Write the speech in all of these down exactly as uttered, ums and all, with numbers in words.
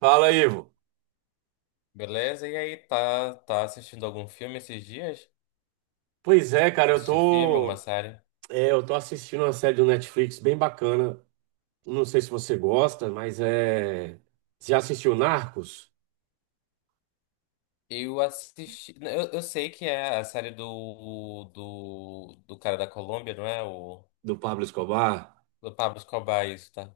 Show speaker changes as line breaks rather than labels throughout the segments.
Fala, Ivo.
Beleza? E aí, tá, tá assistindo algum filme esses dias?
Pois é, cara, eu
Assistiu filme,
tô,
alguma série?
é, eu tô assistindo uma série do Netflix bem bacana. Não sei se você gosta, mas é. Você já assistiu Narcos,
Eu assisti. Eu, eu sei que é a série do, do, do cara da Colômbia, não é? O,
do Pablo Escobar?
do Pablo Escobar, isso, tá?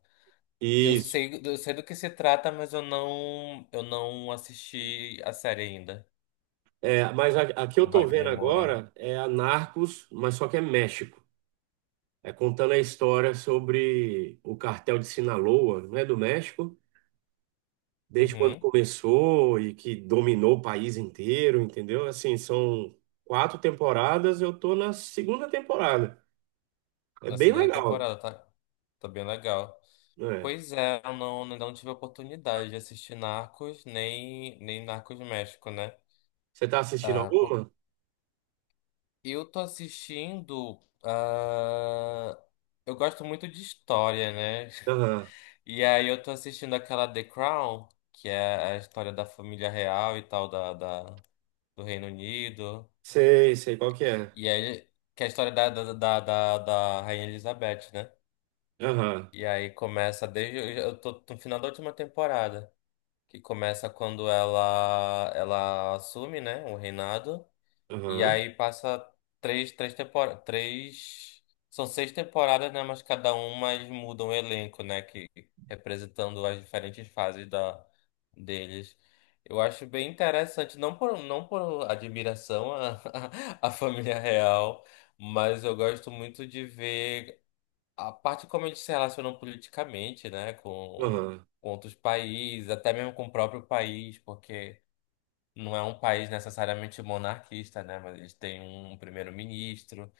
Eu
Isso.
sei, eu sei do que se trata, mas eu não, eu não assisti a série ainda,
É, mas a, a que eu
com
tô vendo
Wagner Moura.
agora é a Narcos, mas só que é México. É contando a história sobre o cartel de Sinaloa, não é do México, desde quando
Uhum,
começou e que dominou o país inteiro, entendeu? Assim, são quatro temporadas, eu tô na segunda temporada. É
na
bem
segunda
legal.
temporada, tá? Tá bem legal.
Né?
Pois é, eu não, ainda não tive a oportunidade de assistir Narcos, nem, nem Narcos México, né?
Você tá assistindo
Ah,
alguma?
eu tô assistindo. Ah, eu gosto muito de história, né?
Aham.
E aí eu tô assistindo aquela The Crown, que é a história da família real e tal, da, da- do Reino Unido.
Sei, sei qual que é.
E aí, que é a história da, da, da, da, da Rainha Elizabeth, né?
Aham,
E aí começa desde. Eu tô no final da última temporada, que começa quando ela, ela assume, né, o reinado. E
aham,
aí passa três, três temporadas, três, são seis temporadas, né? Mas cada uma eles mudam o elenco, né? Que representando as diferentes fases da deles. Eu acho bem interessante, não por, não por admiração à, à família real, mas eu gosto muito de ver a parte como eles se relacionam politicamente, né? Com,
aham.
com outros países, até mesmo com o próprio país, porque não é um país necessariamente monarquista, né? Mas eles têm um primeiro-ministro.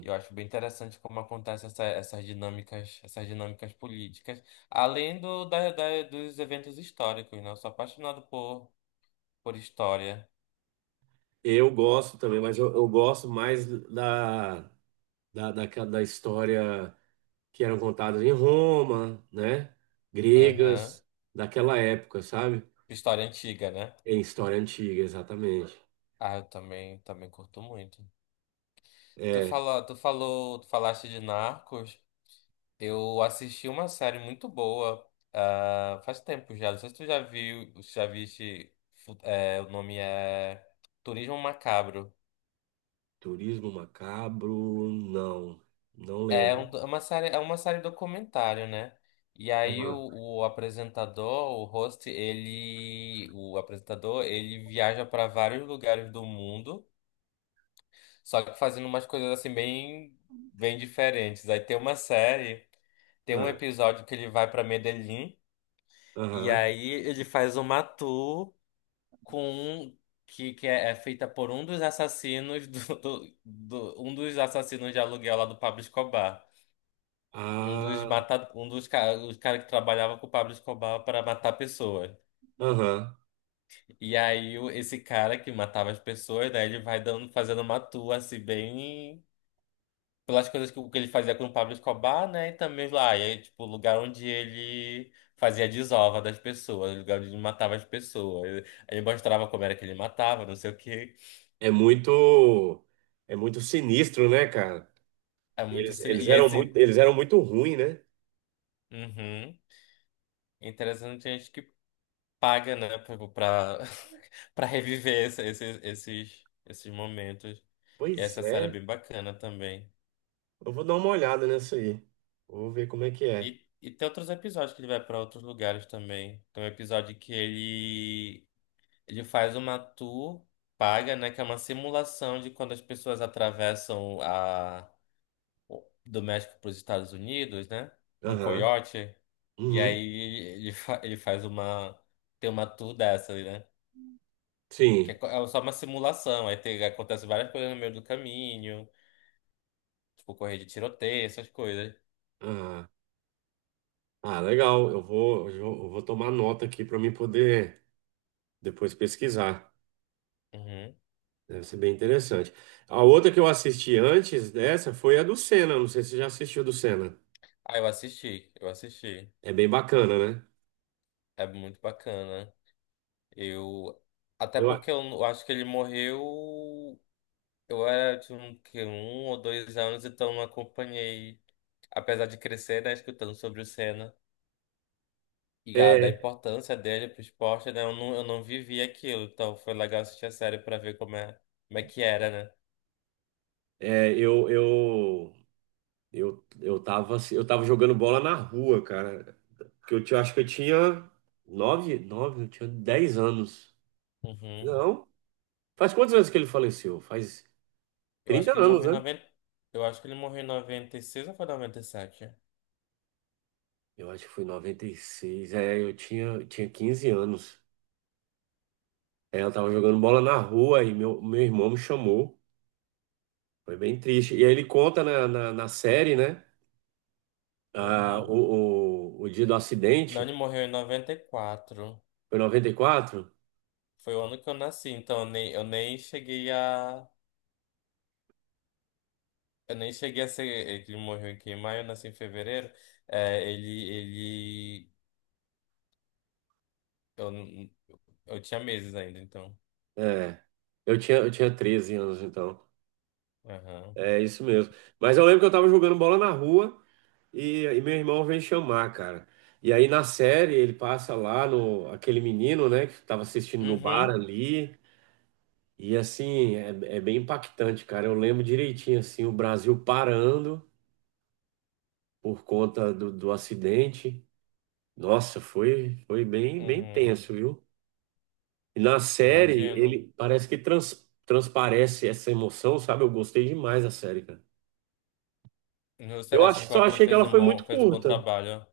E eu acho bem interessante como acontecem essa- essas dinâmicas, essas dinâmicas políticas, além do, da, da- dos eventos históricos, né? Eu sou apaixonado por, por história.
Eu gosto também, mas eu, eu gosto mais da, da, daquela- da, história que eram contadas em Roma, né?
Aham.
Gregas, daquela época, sabe?
História antiga, né?
Em história antiga, exatamente.
Ah, eu também, também curto muito. Tu
É,
falou, tu falou, tu falaste de Narcos. Eu assisti uma série muito boa, ah, faz tempo já. Não sei se tu já viu, se já viste, fu- é, o nome é Turismo Macabro.
turismo macabro, não. Não
É, um-
lembro.
é uma série, é uma série documentário, né? E aí o,
Aham,
o apresentador, o host, ele, o apresentador, ele viaja para vários lugares do mundo, só que fazendo umas coisas assim bem, bem diferentes. Aí tem uma série, tem um
ah,
episódio que ele vai para Medellín e
aham.
aí ele faz uma tour com um que, que é, é, feita por um dos assassinos do, do, do- um dos assassinos de aluguel lá do Pablo Escobar. Um dos
Ah,
mata, um dos ca- os cara que trabalhava com o Pablo Escobar para matar pessoas.
aham.
E aí o- esse cara que matava as pessoas, né, ele vai dando fazendo uma tour assim bem pelas coisas que, o que ele fazia com o Pablo Escobar, né, e também lá, e aí, tipo, o lugar onde ele fazia a desova das pessoas, o lugar onde ele matava as pessoas. Ele mostrava como era que ele matava, não sei o quê.
É muito, é muito sinistro, né, cara?
É muito
Eles,
assim.
eles
E é
eram
assim,
muito, eles eram muito ruins, né?
uhum, interessante que a gente que paga, né, pra, pra pra reviver esse- esses, esses, esses momentos. E
Pois
essa série é
é.
bem bacana também.
Eu vou dar uma olhada nessa aí. Vou ver como é que é.
E, e tem outros episódios que ele vai pra outros lugares também. Tem um episódio que ele, ele faz uma tour paga, né, que é uma simulação de quando as pessoas atravessam a do México para os Estados Unidos, né? Um
Aham.
coiote. E
Uhum.
aí ele, fa- ele faz uma. Tem uma tour dessa, né? Que é,
Sim.
co- é só uma simulação. Aí tem, acontece várias coisas no meio do caminho. Tipo, correr de tiroteio, essas coisas.
Ah, ah, legal. Eu vou eu vou eu vou tomar nota aqui para mim poder depois pesquisar.
Uhum.
Deve ser bem interessante. A outra que eu assisti antes dessa foi a do Senna. Não sei se você já assistiu a do Senna.
Ah, eu assisti, eu assisti.
É bem bacana, né?
É muito bacana. Eu. Até
Eu, a-
porque eu, eu acho que ele morreu. Eu era de um, que, um ou dois anos, então não acompanhei. Apesar de crescer, né, escutando sobre o Senna, e a- da
é,
importância dele pro esporte, né? Eu não, eu não vivi aquilo, então foi legal assistir a série pra ver como é, como é que era, né?
é, eu, eu Eu, eu tava, assim- eu tava jogando bola na rua, cara. Que eu, tinha- acho que eu tinha nove, nove, eu tinha dez anos.
Uhum.
Não. Faz quantos anos que ele faleceu? Faz
Eu acho
trinta
que ele
anos,
morreu em
né?
noventa eu acho que ele morreu em noventa e seis ou foi noventa e sete?
Eu acho que foi em noventa e seis. É, eu tinha, eu tinha quinze anos. É, eu tava jogando bola na rua e meu, meu irmão me chamou. Foi bem triste. E aí ele conta na, na, na série, né? Ah,
Uhum.
o, o, o dia do
Não, ele
acidente.
morreu em noventa e quatro.
Foi em noventa e quatro?
Foi o ano que eu nasci, então eu nem, eu nem cheguei a. Eu nem cheguei a ser. Ele morreu aqui em maio, eu nasci em fevereiro. É, ele, ele. Eu, n- eu tinha meses ainda, então.
Eu tinha, eu tinha treze anos, então.
Aham.
É isso mesmo. Mas eu lembro que eu tava jogando bola na rua e, e meu irmão vem chamar, cara. E aí na série ele passa lá no aquele menino, né, que tava assistindo no bar
Uhum.
ali. E assim, é, é bem impactante, cara. Eu lembro direitinho assim, o Brasil parando por conta do, do acidente. Nossa, foi foi bem bem
Uhum.
tenso, viu? E na série
Imagino.
ele parece que trans, transparece essa emoção, sabe? Eu gostei demais da série, cara.
Você
Eu
acha
acho,
que o
só
ator
achei que
fez
ela
um
foi muito
bom, fez um bom
curta.
trabalho?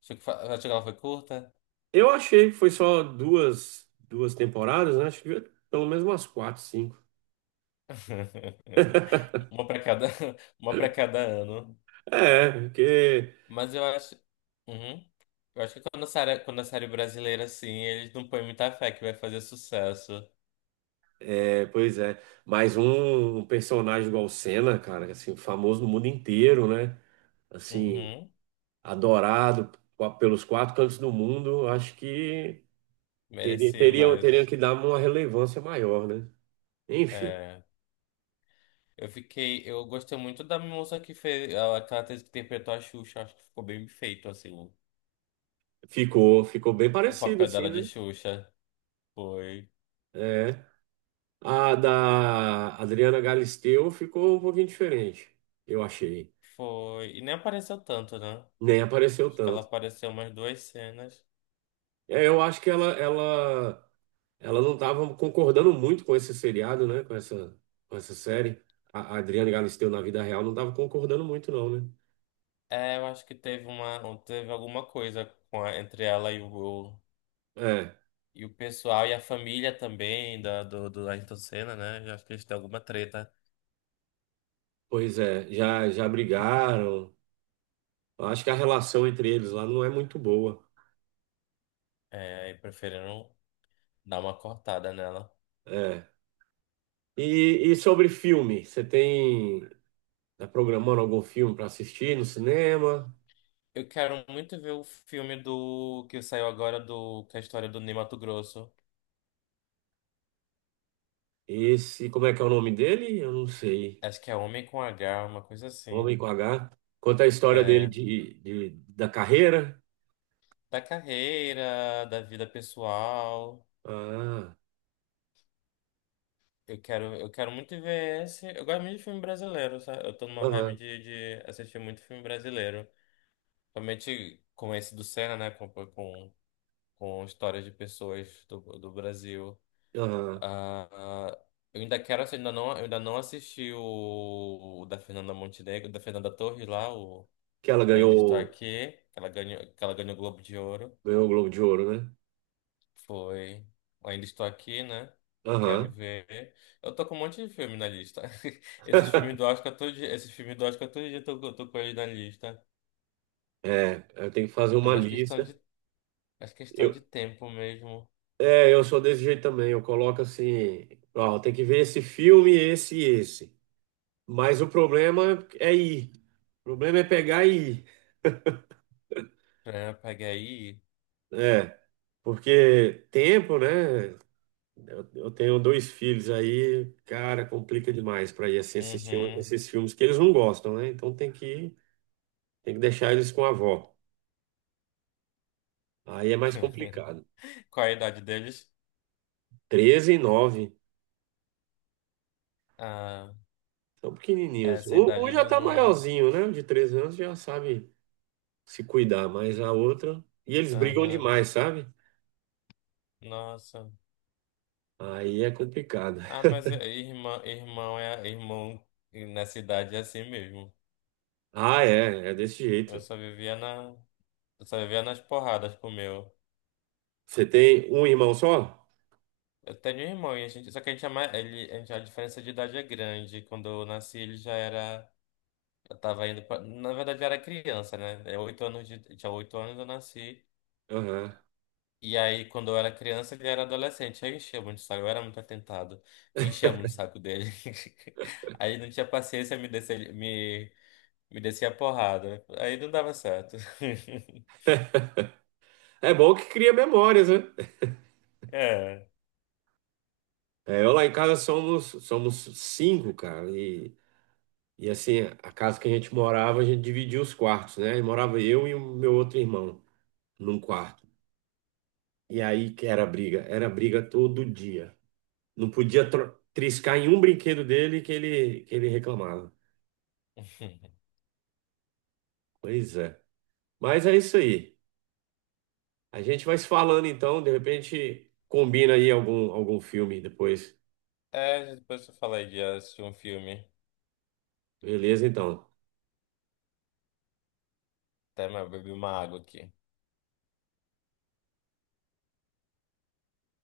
Acho que, fa- acho que ela foi curta?
Eu achei que foi só duas, duas temporadas, né? Acho que devia ter pelo menos umas quatro, cinco.
Uma para cada, uma para cada ano.
É, porque.
Mas eu acho. Uhum. Eu acho que quando a série, quando a série brasileira, assim, eles não põem muita fé que vai fazer sucesso.
É, pois é. Mais um, um personagem igual o Senna, cara, assim, famoso no mundo inteiro, né? Assim,
Uhum.
adorado pa- pelos quatro cantos do mundo. Acho que teria,
Merecia
teria, teria
mais.
que dar uma relevância maior, né? Enfim,
É. Eu fiquei. Eu gostei muito da moça que fez. Ela, aquela atriz que interpretou a Xuxa. Acho que ficou bem feito, assim. O
ficou, ficou bem
o
parecido,
papel
assim,
dela de
né?
Xuxa. Foi.
É. A da Adriana Galisteu ficou um pouquinho diferente, eu achei.
Foi. E nem apareceu tanto, né?
Nem apareceu
Acho que ela
tanto.
apareceu umas duas cenas.
É, eu acho que ela, ela, ela não estava concordando muito com esse seriado, né? Com essa, com essa série. A, a Adriane Galisteu na vida real não estava concordando muito, não, né?
É, eu acho que teve uma, teve alguma coisa com a- entre ela e o,
É,
e o pessoal e a família também da, do, do Ayrton Senna, né? Eu acho que eles têm alguma treta.
pois é, já, já brigaram. Eu acho que a relação entre eles lá não é muito boa.
É, e preferiram dar uma cortada nela.
É. E, e sobre filme, você tem, tá programando algum filme para assistir no cinema?
Eu quero muito ver o filme do que saiu agora do que é a história do Ney Matogrosso.
Esse, como é que é o nome dele? Eu não sei.
Acho que é Homem com H, uma coisa assim.
Homem com H. Conta a história dele
É,
de, de- da carreira.
da carreira, da vida pessoal.
Ah,
Eu quero, eu quero muito ver esse. Eu gosto muito de filme brasileiro, sabe? Eu tô numa vibe
aham,
de, de assistir muito filme brasileiro. Principalmente com esse do Senna, né? Com, com, com histórias de pessoas do, do Brasil.
aham.
Ah, ah, eu ainda quero assistir, ainda não, eu ainda não assisti o, o da Fernanda Montenegro, da Fernanda Torres lá, o,
Que ela
o Ainda Estou
ganhou,
Aqui, que ela ganhou, que ela ganhou o Globo de Ouro.
ganhou o Globo de Ouro, né?
Foi. Ainda estou aqui, né? Quero
Aham.
ver. Eu tô com um monte de filme na lista. Esses filmes do Oscar todo dia, esses filmes do Oscar todo dia eu tô, eu tô com eles na lista.
É, eu tenho que fazer
É
uma
mais questão
lista.
de, mais questão
Eu,
de tempo mesmo
é, eu sou desse jeito também. Eu coloco assim, ó, tem que ver esse filme, esse e esse. Mas o problema é ir. O problema é pegar e ir.
pra pegar aí.
É, porque tempo, né? Eu, eu tenho dois filhos aí, cara, complica demais para ir assim assistir um-
Uhum.
esses filmes que eles não gostam, né? Então tem que, tem que deixar eles com a avó. Aí é mais complicado.
Qual a idade deles?
Treze e nove,
Ah,
são pequenininhos.
essa
Um,
idade
um já
ele
tá
não.
maiorzinho, né? O de treze anos já sabe se cuidar, mas a outra. E eles brigam
Aham.
demais, sabe?
Nossa.
Aí é complicado.
Ah, mas irmão, irmão é irmão nessa idade é assim mesmo.
Ah, é, é desse
Eu
jeito.
só vivia na, eu só vivia nas porradas com o meu.
Você tem um irmão só?
Eu tenho um irmão, e a gente, só que a gente é mais, ele, a gente, a diferença de idade é grande. Quando eu nasci, ele já era, eu tava indo pra, na verdade, eu era criança, né? É oito anos de, tinha oito anos eu nasci.
Aham.
E aí, quando eu era criança, ele era adolescente. Aí eu enchia muito o saco, eu era muito atentado. Eu enchia muito o saco dele. Aí ele não tinha paciência, me descia, me, me descia a porrada. Aí não dava certo.
É bom que cria memórias, né?
É.
É, eu lá em casa somos, somos cinco, cara. E, e assim, a casa que a gente morava, a gente dividia os quartos, né? E morava eu e o meu outro irmão num quarto. E aí que era briga, era briga todo dia. Não podia tro- triscar em um brinquedo dele que ele, que ele reclamava. Pois é. Mas é isso aí. A gente vai se falando então, de repente combina aí algum, algum filme depois.
É, depois eu falei de assistir um filme.
Beleza, então.
Até mas eu bebi uma água aqui.